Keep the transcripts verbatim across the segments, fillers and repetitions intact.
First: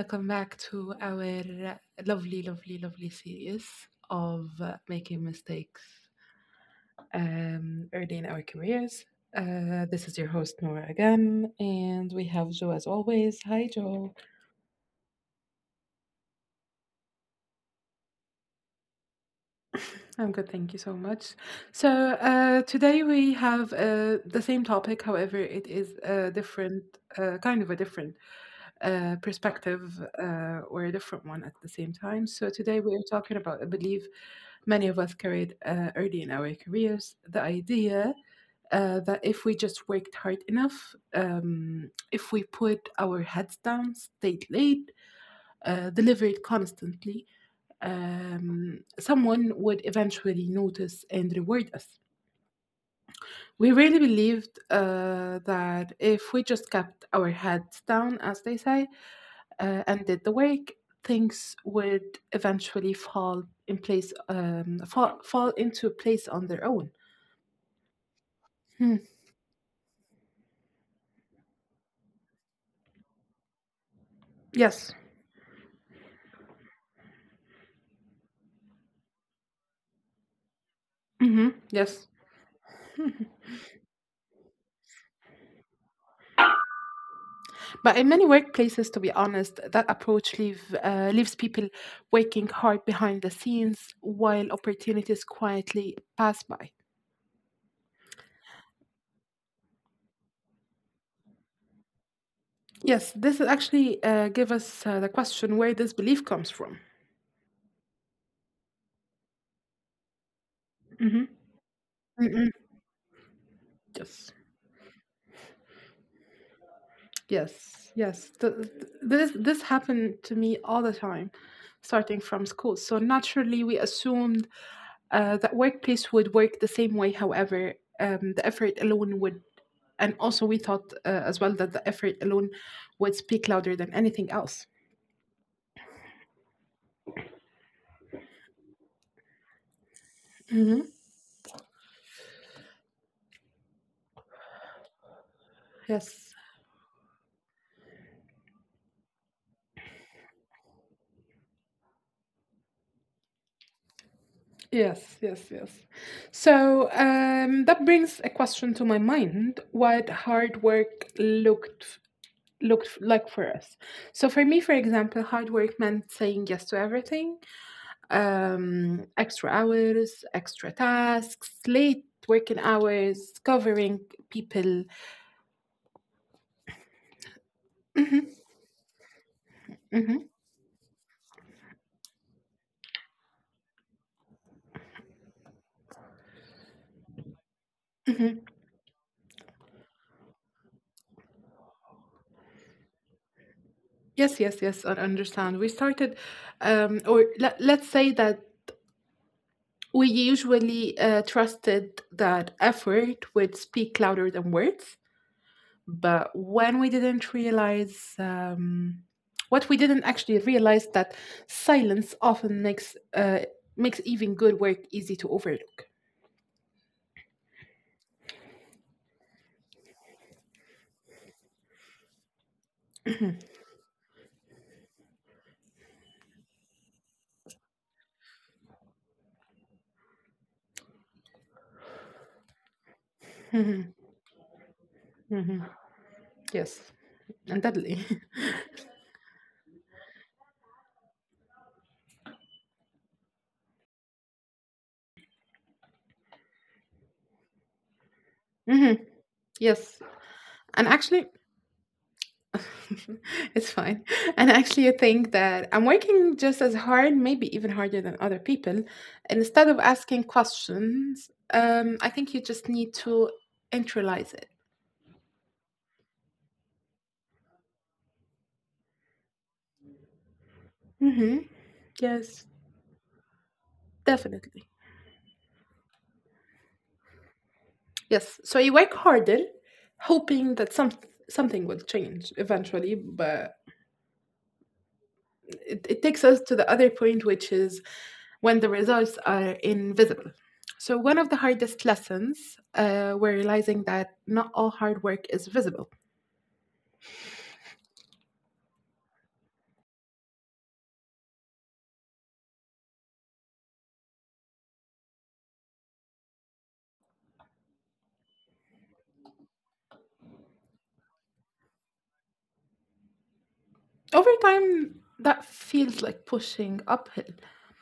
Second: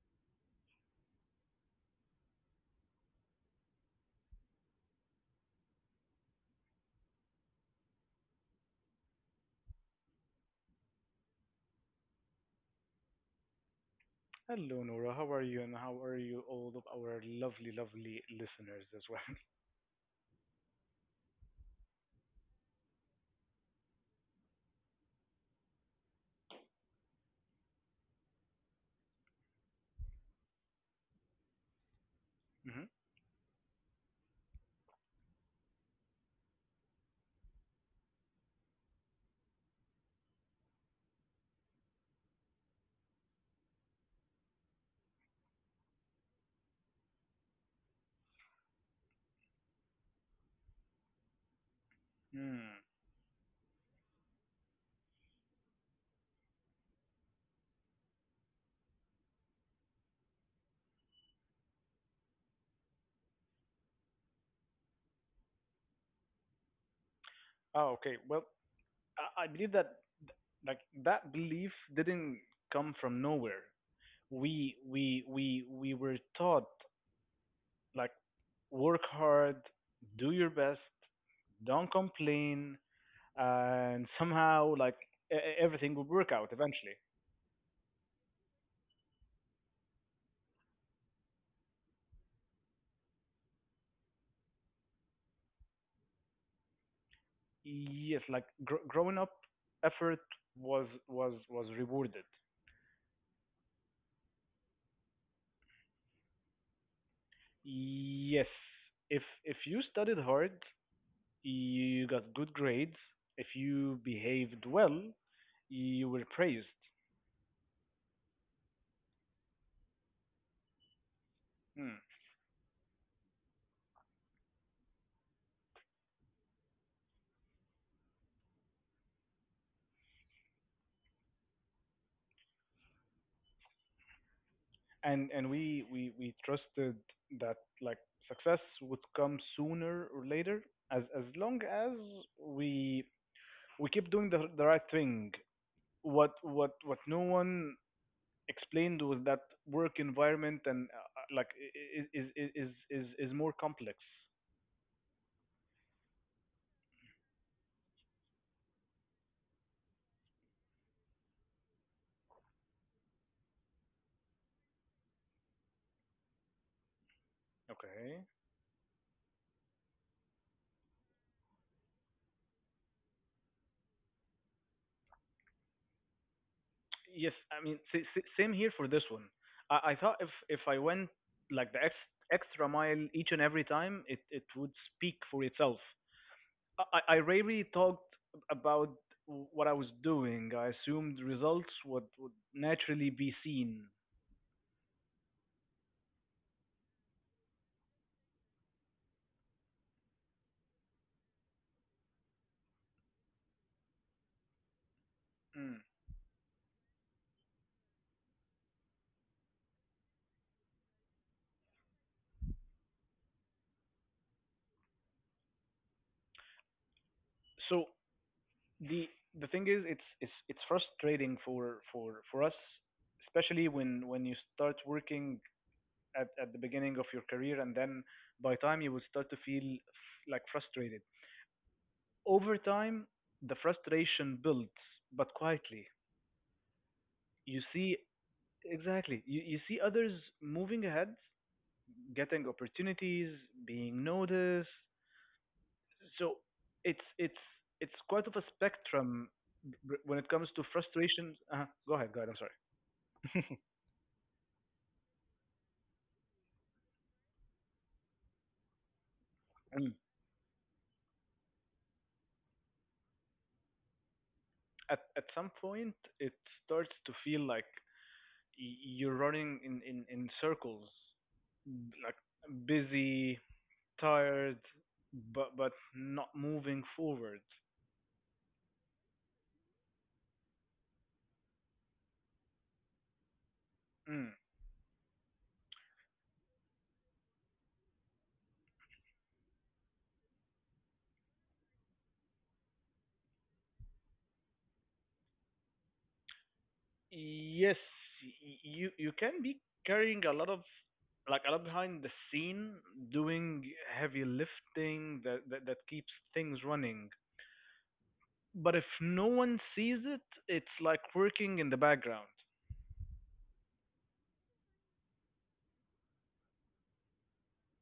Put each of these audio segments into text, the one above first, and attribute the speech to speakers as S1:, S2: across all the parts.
S1: welcome back to our lovely, lovely, lovely series of uh, making mistakes um, early in our careers. Uh, this is your host, Nora, again, and we have Joe as always. Hi, Joe.
S2: Hello, Nora. How are you, and how are you, all of our lovely, lovely listeners as well?
S1: I'm good, thank you so much. So, uh, today we have uh, the same topic. However, it is a different, uh, kind of a different uh, perspective, uh, or a different one at the same time. So, today
S2: hmm
S1: we are talking about a belief many of us carried uh, early in our careers, the idea uh, that if we just worked hard enough, um, if we put our heads down, stayed late, uh, delivered constantly, um, someone would eventually notice and reward us.
S2: Mm.
S1: We really believed uh, that if we just kept our heads down, as they say, uh, and did the work, things would eventually fall in place, um, fall, fall into place on their own.
S2: Oh, okay. Well,
S1: Hmm.
S2: I, I believe that like that belief didn't come from nowhere. We
S1: Yes.
S2: we we we were taught, like, work hard, do your best,
S1: Hmm.
S2: don't
S1: Yes.
S2: complain, and somehow, like, e- e- everything would work out eventually.
S1: But in many workplaces, to be honest, that approach leave, uh, leaves people working hard behind the scenes while opportunities quietly pass by.
S2: Yes, like, gr- growing up, effort was was was rewarded.
S1: Yes, this is actually uh, give us uh, the question where this belief comes from.
S2: Yes. If if you studied hard,
S1: Hmm.
S2: you got good
S1: Mm-mm.
S2: grades. If you
S1: Yes,
S2: behaved well, you were praised.
S1: yes, yes. Th- th- this this happened to me all the time,
S2: Hmm.
S1: starting from school. So naturally, we assumed uh, that workplace would work the same way. However, um, the effort alone would, and also we thought uh, as well that the effort alone would speak louder than anything else.
S2: And and we, we we trusted that, like, success would come sooner or later,
S1: Hmm.
S2: as as long as we we keep doing the the right thing. What
S1: Yes.
S2: what what no one explained was that work environment and uh, uh, like I- I- is is is is is more complex.
S1: Yes, yes, yes. So, um, that brings a question to my mind: what hard work looked looked like for us? So for me, for example, hard work meant saying yes to everything,
S2: Okay.
S1: um, extra hours, extra tasks, late working hours, covering people.
S2: Yes, I mean, sa- sa- same here for this one. I, I thought if
S1: Hmm.
S2: if I went, like, the ex- extra mile each and every time, it it would speak for itself. I I I rarely talked
S1: Hmm.
S2: about what I was doing. I assumed results would would naturally be seen.
S1: Yes, yes, yes. I understand. We started, um, or let, let's say that We usually uh, trusted that effort would speak louder than words,
S2: Mm.
S1: but when we didn't realize um, what we didn't actually realize that silence often makes uh, makes even good work easy to overlook.
S2: So the the thing is, it's it's it's frustrating for for for us, especially when when you start working at at the beginning of your career, and then by time you will start to feel f- like frustrated. Over time, the frustration builds, but
S1: Mhm.
S2: quietly.
S1: Yes,
S2: You
S1: and
S2: see,
S1: deadly.
S2: exactly, you, you see others moving ahead, getting opportunities, being noticed. So it's it's it's quite of a
S1: Mhm.
S2: spectrum b-
S1: Yes,
S2: when it comes to
S1: and actually,
S2: frustration. Uh, go ahead, go ahead. I'm sorry.
S1: it's fine. And actually, I think that I'm working just as hard, maybe even harder than other people. And instead of
S2: Mm.
S1: asking questions, um, I think you just need to internalize it.
S2: at at some point, it starts to feel like y- you're running in in in circles,
S1: Hmm.
S2: like,
S1: Yes,
S2: busy, tired,
S1: definitely.
S2: but but not moving forward.
S1: Yes. So you work harder, hoping that some something will change eventually, but
S2: Mm.
S1: it, it takes us to the other point, which is when the results are invisible. So, one of the hardest lessons uh, were realizing that not all hard work is visible.
S2: Yes, y- you you can be carrying a lot of, like, a lot behind the scene, doing heavy lifting that that, that keeps things running. But if no one sees it, it's like working in the background.
S1: Over time, that feels like pushing uphill.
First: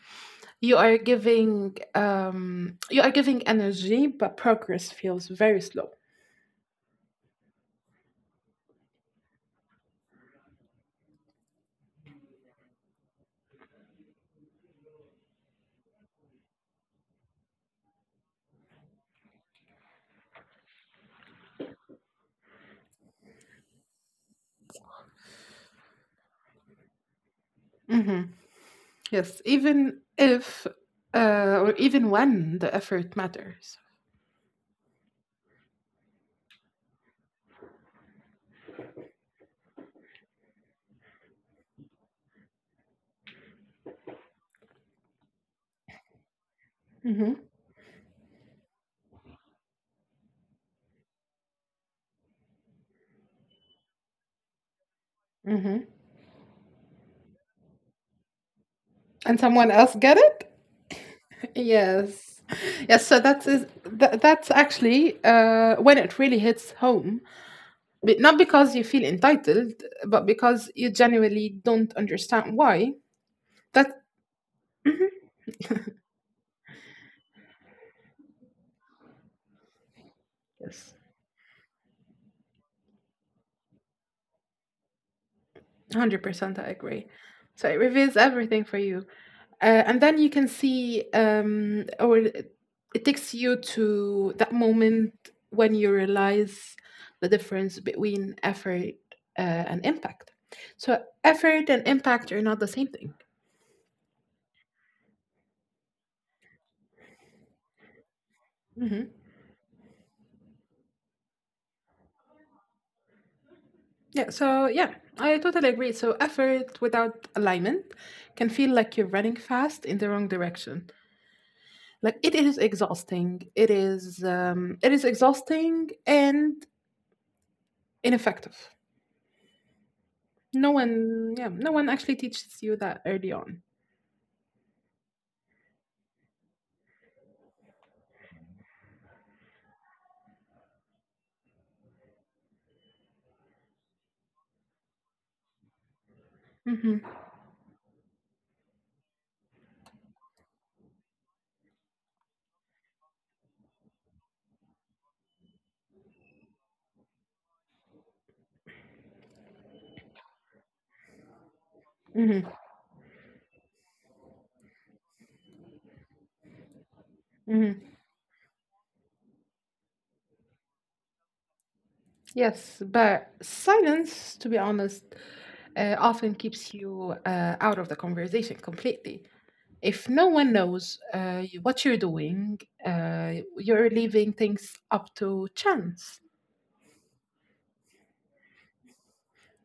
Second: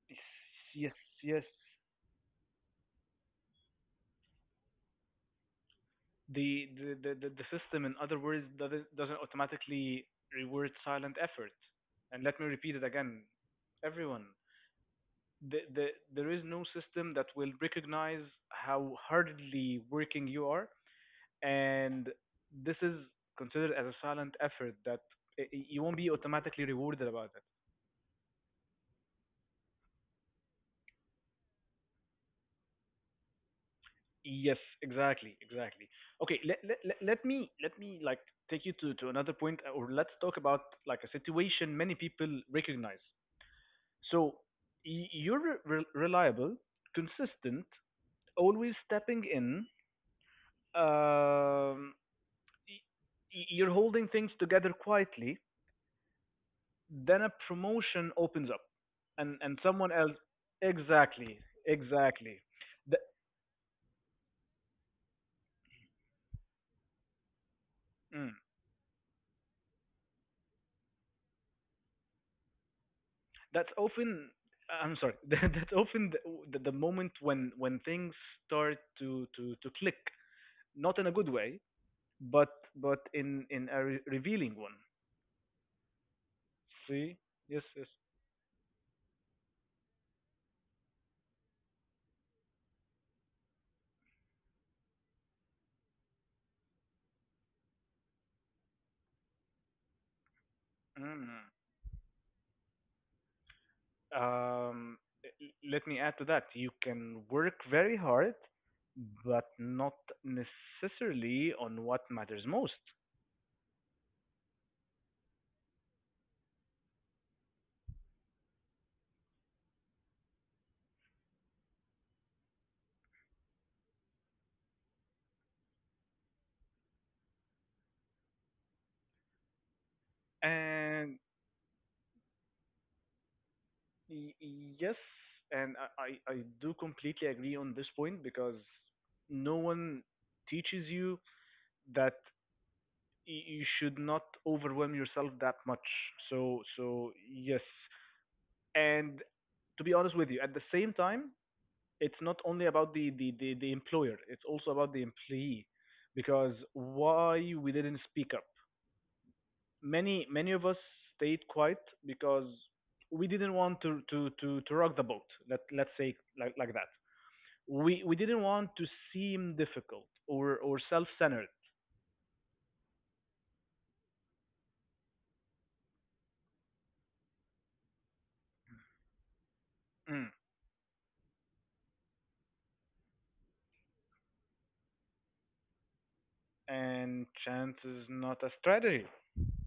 S2: Yes,
S1: You
S2: yes.
S1: are
S2: yes.
S1: giving um, you are giving energy, but progress feels very slow.
S2: The the, the, the the system, in other words, doesn't doesn't automatically reward silent effort. And let me repeat it again, everyone. the, the, there is no system that will recognize how hardly working you are, and this is considered as a silent effort that i- i- you won't be automatically rewarded about it.
S1: Hmm. Yes, even if uh, or even when the effort matters.
S2: Yes, exactly, exactly. Okay, let, let, let let me let me, like, take you to, to another point, uh, or let's talk about, like, a situation many people recognize. So, y- you're re- reliable,
S1: Hmm.
S2: consistent, always stepping in, um y- you're holding things together quietly,
S1: Hmm.
S2: then a promotion opens up, and
S1: And
S2: and
S1: someone
S2: someone
S1: else
S2: else.
S1: get it.
S2: Exactly, exactly
S1: Yes.
S2: that.
S1: Yes, so that's is tha that's actually, uh, when it really hits home, b
S2: Mm,
S1: not because you feel entitled, but because you genuinely don't understand why.
S2: that's
S1: That,
S2: often, I'm
S1: mhm,
S2: sorry that's often the, the, the moment when when things start to to to click,
S1: yes,
S2: not in a good way, but but in in a re- revealing one.
S1: one hundred percent I agree.
S2: See, yes,
S1: So it
S2: yes.
S1: reveals everything for you. Uh, and then you can see, um, or it it takes you to that moment when you realize the difference between effort, uh, and impact. So
S2: Mm.
S1: effort and impact are not the same thing.
S2: Um, let me add to that. You can work very hard,
S1: Hmm.
S2: but not necessarily on what matters most.
S1: Yeah, so yeah, I totally agree. So effort without alignment can feel like you're running fast in the wrong direction. Like, it is exhausting. It is, um, it is exhausting and ineffective. No
S2: And
S1: one, yeah, no one actually teaches you that early on.
S2: y- yes, and I, I, I do completely agree on this point because no one teaches you that y- you should not overwhelm yourself that much. So,
S1: Hmm.
S2: so yes, and to be honest with you, at the same time, it's not only about the, the, the, the employer, it's also about the employee. Because why we didn't speak up? Many many of us stayed quiet
S1: Hmm.
S2: because we didn't want to, to, to, to rock the boat. Let let's say, like like that.
S1: Hmm.
S2: We we didn't want to seem difficult or or self centered.
S1: Yes, but silence, to be honest, uh, often keeps you uh, out of the conversation completely. If no
S2: Mm.
S1: one knows uh, you- what you're doing, uh, you're leaving things up to chance.
S2: And chance is not a strategy.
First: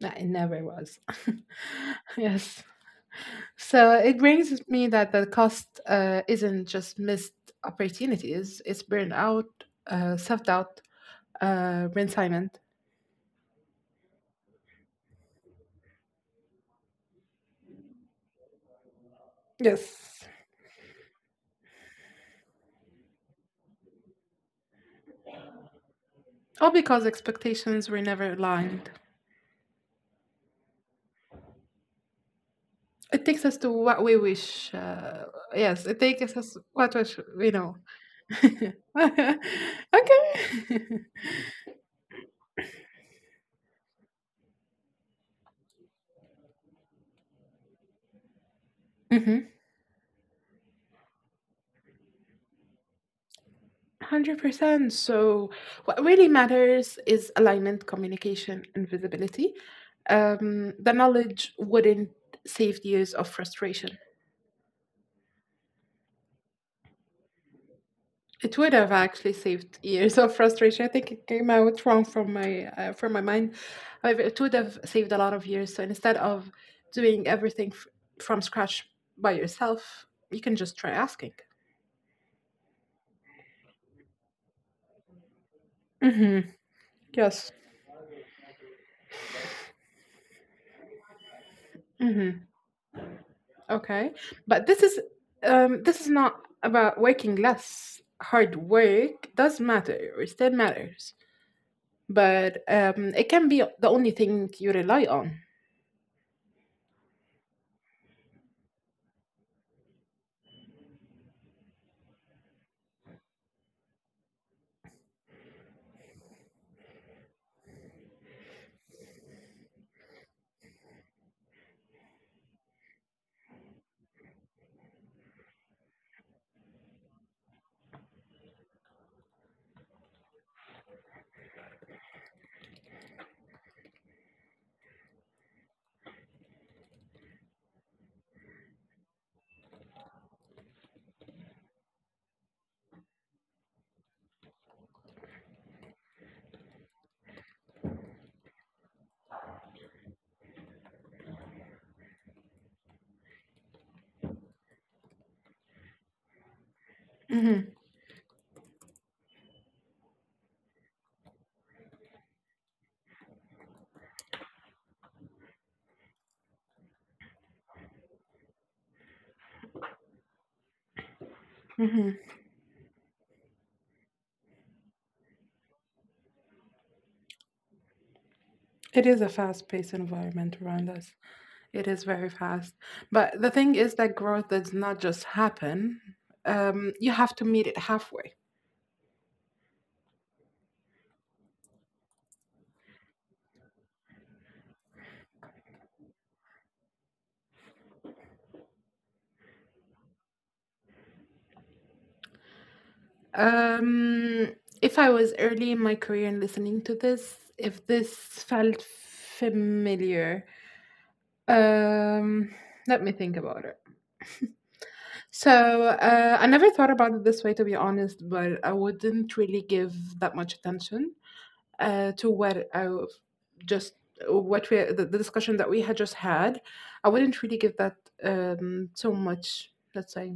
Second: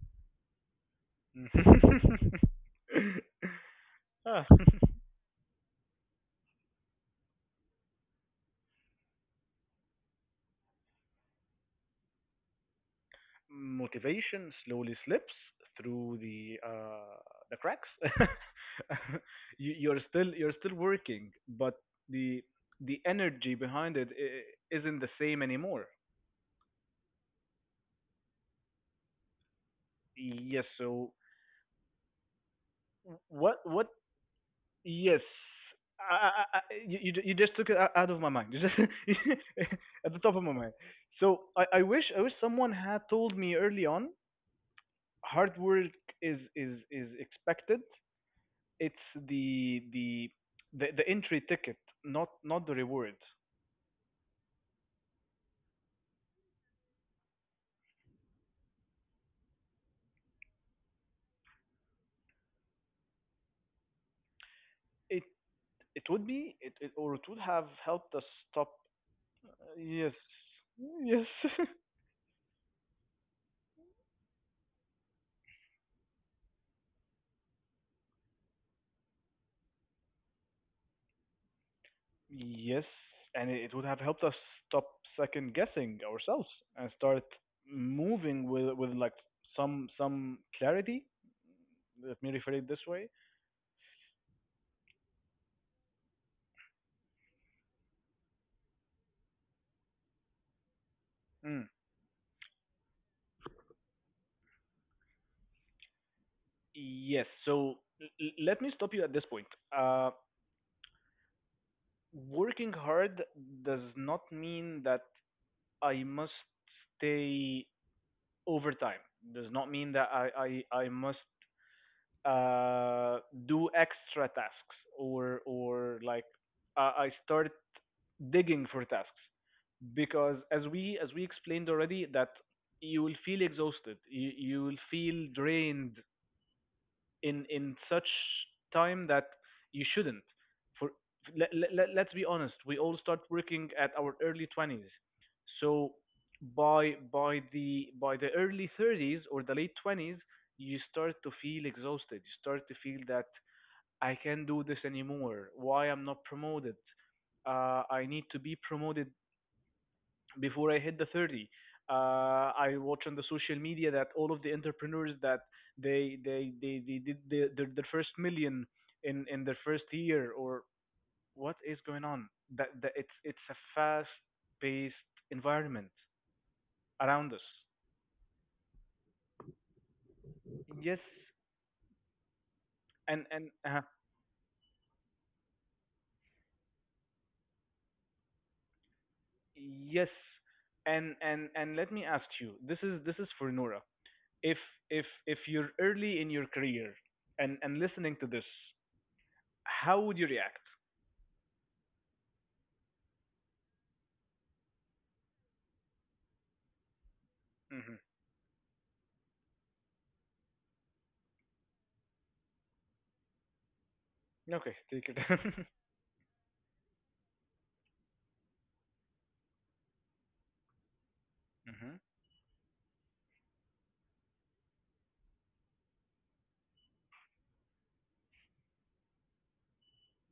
S1: Nah, it never was. Yes. So it
S2: Ah.
S1: brings me that the cost uh, isn't just missed opportunities, it's burnout, uh, self doubt, uh, retirement.
S2: Motivation slowly slips through the uh, the cracks. You, you're
S1: Yes.
S2: still you're still working, but the the energy behind it i- isn't the same anymore.
S1: All because expectations were never aligned.
S2: Yes. So
S1: It takes us
S2: what,
S1: to
S2: what?
S1: what we wish.
S2: Yes.
S1: Uh, yes, it
S2: I, I,
S1: takes us
S2: I, I-
S1: what
S2: you
S1: we,
S2: you ju- you
S1: we
S2: just took
S1: know.
S2: it o- out of my mind. You just at the top of my mind.
S1: Okay.
S2: So, I, I wish, I wish someone had told me early on hard work is is is expected. It's
S1: Mhm.
S2: the the the, the entry ticket, not not the reward.
S1: one hundred percent. So, what really matters is alignment, communication, and visibility. Um, the knowledge wouldn't save years of frustration.
S2: It it would be, it, it, or it would have helped us
S1: It
S2: stop.
S1: would have actually
S2: Uh,
S1: saved
S2: yes,
S1: years of frustration. I think it
S2: yes,
S1: came out wrong from my uh, from my mind. However, it would have saved a lot of years. So instead of doing everything f- from scratch by yourself, you can just try asking.
S2: yes, and it would have helped us stop second guessing
S1: Hmm.
S2: ourselves and start
S1: Yes.
S2: moving with, with like, some some clarity. Let me
S1: Hmm.
S2: refer it this way.
S1: Okay, but this is, um, this is not about working less. Hard work does matter, it still matters,
S2: Mm.
S1: but um, it can be the only thing you rely on.
S2: Yes. So, l- l- let me stop you at this point. Uh, working hard does not mean that I must stay overtime. Does not mean that I I, I must, uh, do extra tasks or or like, I I start digging for tasks, because as we, as we explained already, that you will feel exhausted, you, you will feel drained in in such time that you shouldn't. For, let, let, let's be honest, we all start working at our early twenties. So by, by the by the early thirties or the late twenties, you start to feel exhausted. You start to feel that I can't do this anymore. Why I'm not promoted?
S1: Hmm.
S2: Uh, I need to be promoted before I hit the thirty. Uh, I watch on the social media that all of the entrepreneurs that they they they, they did the, the, the first million in, in their first year. Or what is going
S1: Hmm.
S2: on? That, that it's, it's a fast paced environment around us.
S1: It is a fast-paced environment around
S2: Yes,
S1: us. It is very fast,
S2: and
S1: but the
S2: and
S1: thing
S2: uh,
S1: is that growth does not just happen. Um, you have to meet it halfway.
S2: yes, and and and let me ask you. This is, this is for Nora. If, if if you're early in your career and and listening to this, how would you react?
S1: Um, if I was early in my career and listening to this, if
S2: Mhm.
S1: this felt familiar, Um, let me think about it.
S2: Okay, take it.
S1: So, uh, I never thought about it this way, to be honest, but I wouldn't really give that much attention
S2: Mm-hmm.
S1: uh, to what I w- just what we, the, the discussion that we had just had. I wouldn't really give that um, so much, let's say,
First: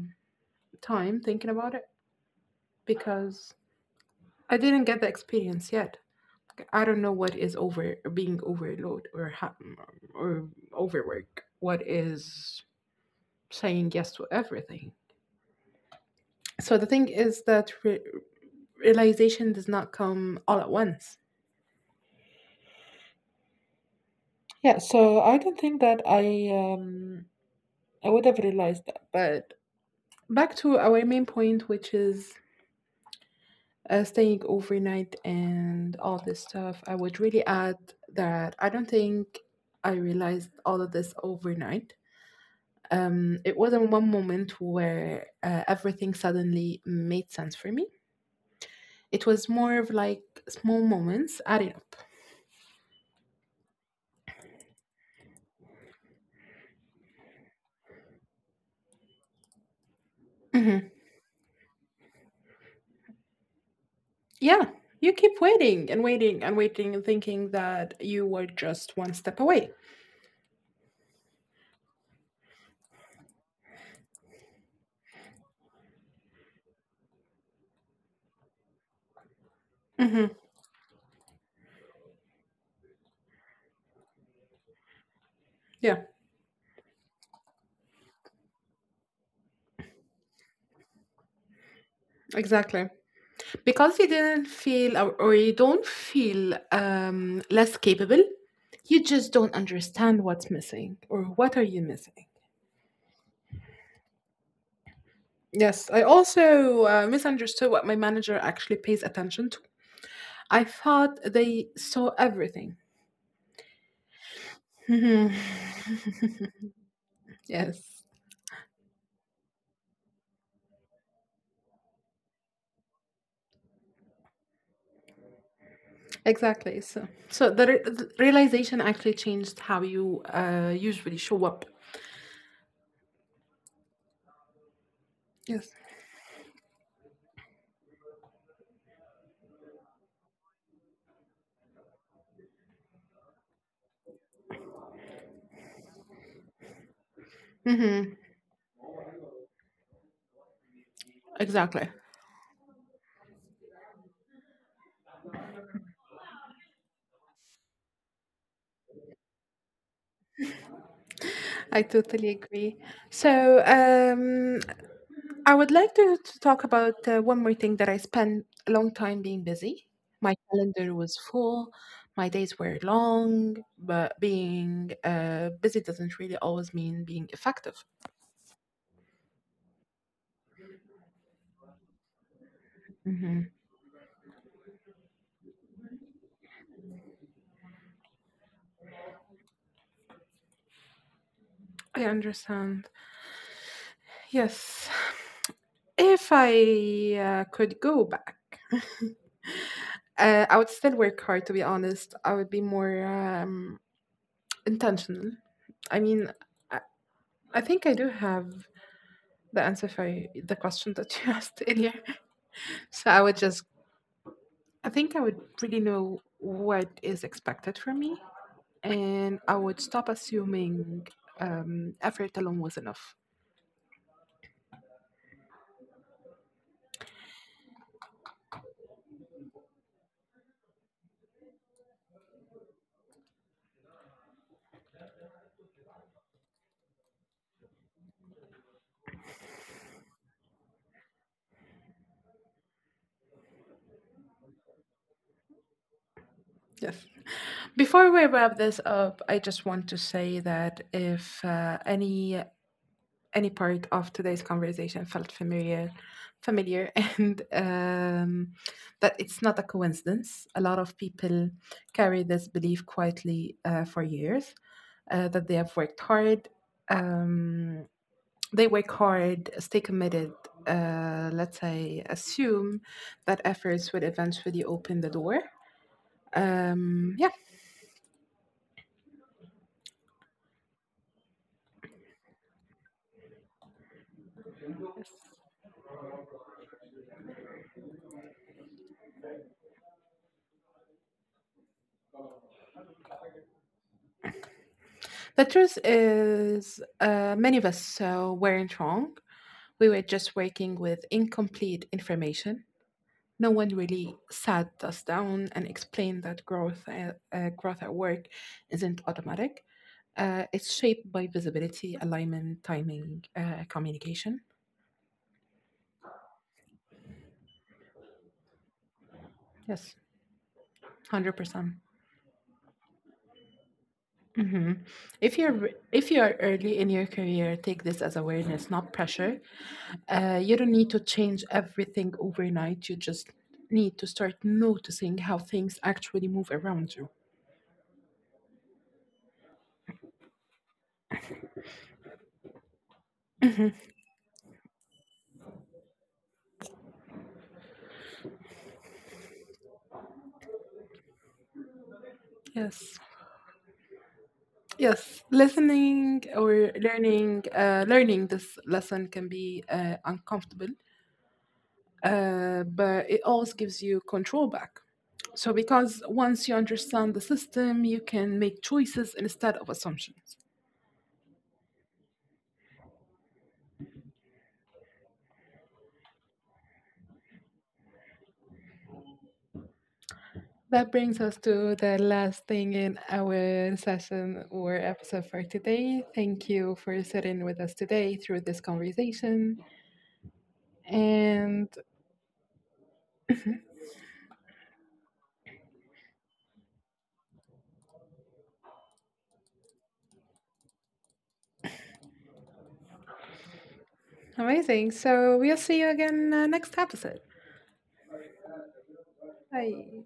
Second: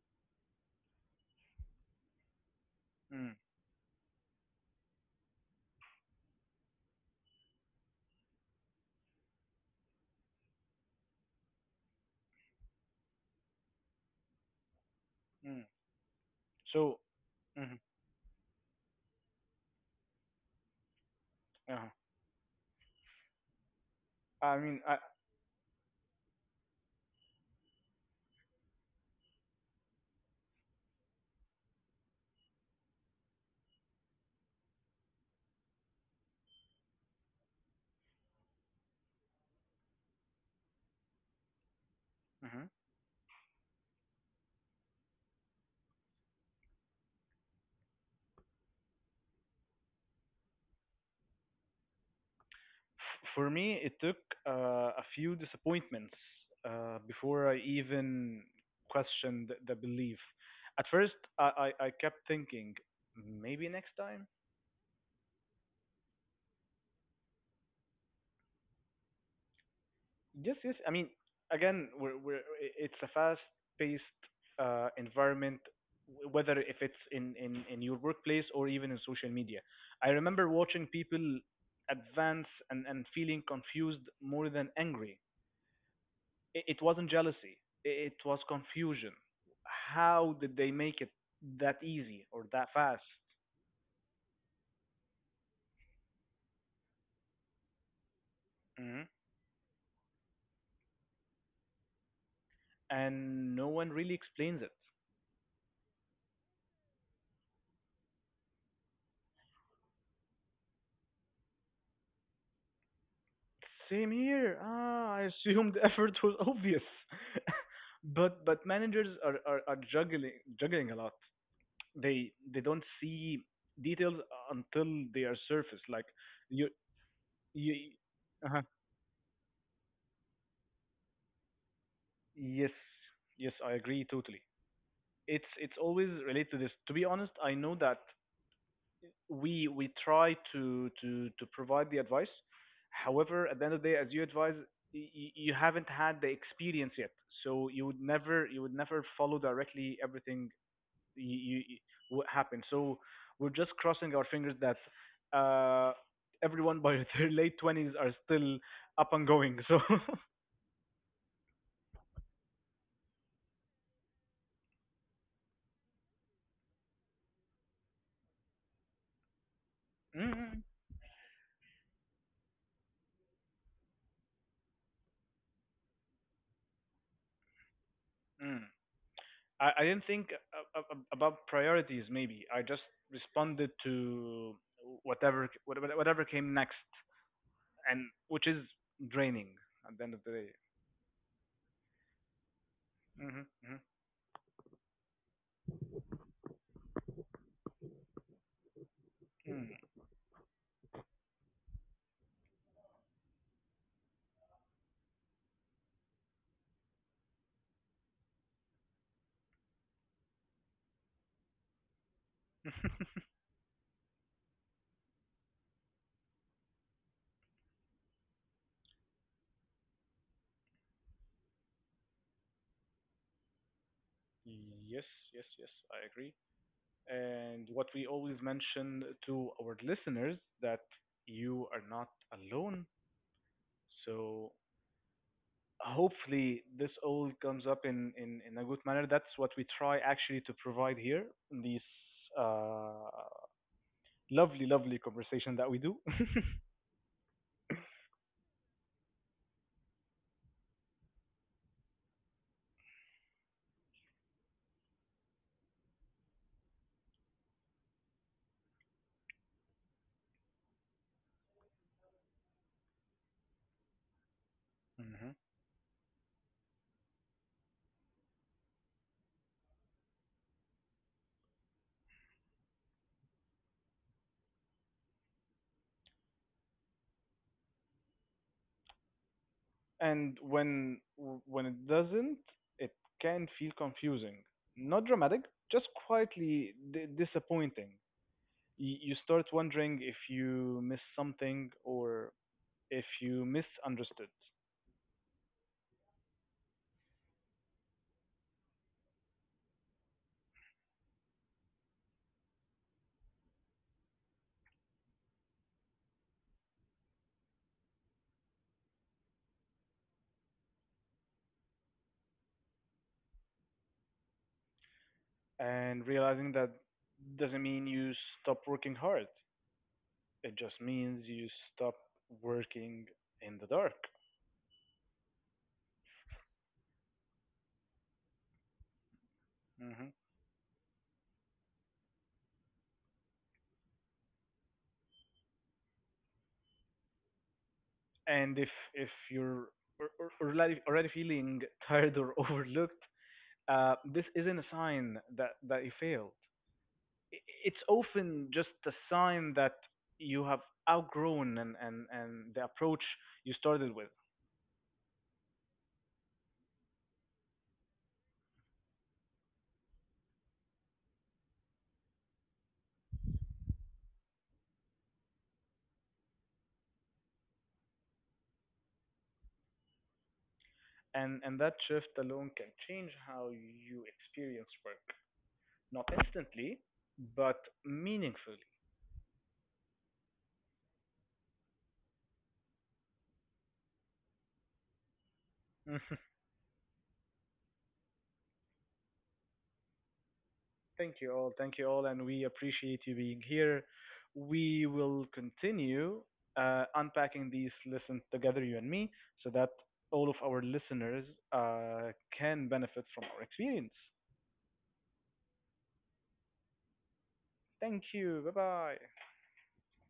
S1: time thinking about it
S2: Mm,
S1: because I didn't get the experience yet. I don't know what is over being overload or ha- or overwork. What is saying yes to everything?
S2: mm.
S1: So the
S2: So,
S1: thing is that
S2: hmm
S1: re- realization does not come all at once.
S2: uh I
S1: Yeah,
S2: mean, I,
S1: so I don't think that I um I would have realized that. But back to our main point, which is uh, staying overnight and all this stuff, I would really add that I don't think I realized all of this overnight.
S2: mhm.
S1: Um, it wasn't one moment where uh, everything suddenly made sense for me. It was more of like small moments adding up.
S2: F- for me, it took uh, a few disappointments uh, before I even questioned the belief. At
S1: Mhm.
S2: first, I, I, I kept thinking, maybe next time.
S1: Yeah, you keep waiting and waiting and waiting and thinking that you were just one step away.
S2: Yes, yes. I mean, again, we're we're i- it's a fast-paced, uh, environment, w- whether if it's in in in your workplace or even in social media. I
S1: Hmm.
S2: remember watching people advance and and feeling confused more than angry.
S1: Yeah,
S2: It, it wasn't jealousy. i- It was confusion. How did they make it that easy or that
S1: exactly.
S2: fast?
S1: Because you didn't feel, or, or you don't feel um, less capable,
S2: Hmm.
S1: you just don't understand what's missing or what are you missing.
S2: And no one really explains it.
S1: Yes, I also uh, misunderstood what my manager actually pays attention to. I thought they saw everything.
S2: Same here. Ah, I assumed the effort was obvious.
S1: Yes.
S2: But but managers are, are, are juggling, juggling a lot. They they don't see details until they are surfaced. Like, you
S1: Exactly. So, so the,
S2: you
S1: re- the
S2: uh
S1: realization actually changed how you uh, usually show up.
S2: yes, yes, I agree totally. It's
S1: Yes.
S2: it's always related to this. To be honest, I know that we we try to, to to provide the advice. However, at the end of the day, as you advise, y- you haven't had the experience yet, so you would
S1: Mm-hmm.
S2: never, you would never follow directly everything you, you,
S1: Exactly.
S2: you- what happened. So, we're just crossing our fingers that uh, everyone by their late twenties are still up and going. So.
S1: I totally agree. So, um, I would like to, to talk about uh, one more thing: that I spent a long time being busy. My
S2: Mm,
S1: calendar was full, my days were long, but being uh, busy doesn't really always mean being effective.
S2: mm. I, I didn't think a- a- about priorities. Maybe I just
S1: Mm-hmm.
S2: responded to whatever whatever whatever came next. And which is draining at the end of the day.
S1: I understand.
S2: Mhm, mhm,
S1: Yes. If I uh, could go back,
S2: mhm.
S1: Uh, I would still work hard, to be honest. I would be more, um, intentional. I mean, I, I think I do have the answer for y- the question that you asked earlier. So I would just, I think I would really know what is expected from me, and I would stop assuming um, effort alone was enough.
S2: Yes, yes, yes, I agree. And what we always mention to our listeners that you are not alone. So, hopefully this all comes up in, in, in a good manner. That's what we try actually to provide here in this uh, lovely, lovely conversation that we do.
S1: Yes. Before we wrap this up, I just want to say that if uh, any any part of today's conversation felt familiar familiar and, um, that it's not a coincidence. A lot of people carry this belief quietly uh, for years, uh,
S2: Mhm,
S1: that they have worked hard um, they work hard, stay committed, uh, let's say assume that efforts would eventually open the door, um, yeah.
S2: and when when it doesn't, it can feel confusing, not dramatic, just quietly d- disappointing. Y- you start wondering if you missed something or if you misunderstood.
S1: The truth is, uh, many of us uh, weren't wrong. We were just working with incomplete information. No one really sat us down and explained that growth, uh, uh, growth at work isn't automatic. Uh, it's shaped by visibility, alignment, timing, uh, communication.
S2: And realizing that doesn't mean you stop working hard,
S1: Yes,
S2: it just means you
S1: one hundred percent.
S2: stop working in the dark.
S1: Mhm. If you're if you are early in your career, take this as awareness, not pressure.
S2: Hmm.
S1: Uh, you don't need to change everything overnight. You just need to start noticing how things actually move around you.
S2: And if, if you're, or, or, or already, already feeling tired or overlooked, uh, this isn't a sign that, that you failed. I- It's often just a sign that you have outgrown and, and, and the approach
S1: Yes.
S2: you started with.
S1: Yes, listening or learning, uh, learning this lesson can be uh, uncomfortable, uh, but it also gives you control back. So, because once you understand the system, you can make choices instead of assumptions.
S2: And, and that shift alone can change how you experience work, not instantly, but meaningfully.
S1: That brings us to the last thing in our session or episode for today. Thank you for sitting with us today through this conversation.
S2: Thank you all.
S1: And
S2: Thank you all. And we appreciate you being here. We will continue uh, unpacking these lessons together, you and me, so that all of our listeners uh, can benefit from our experience.
S1: amazing. So, we'll see you again uh, next episode.
S2: Thank you. Bye bye.
S1: Bye.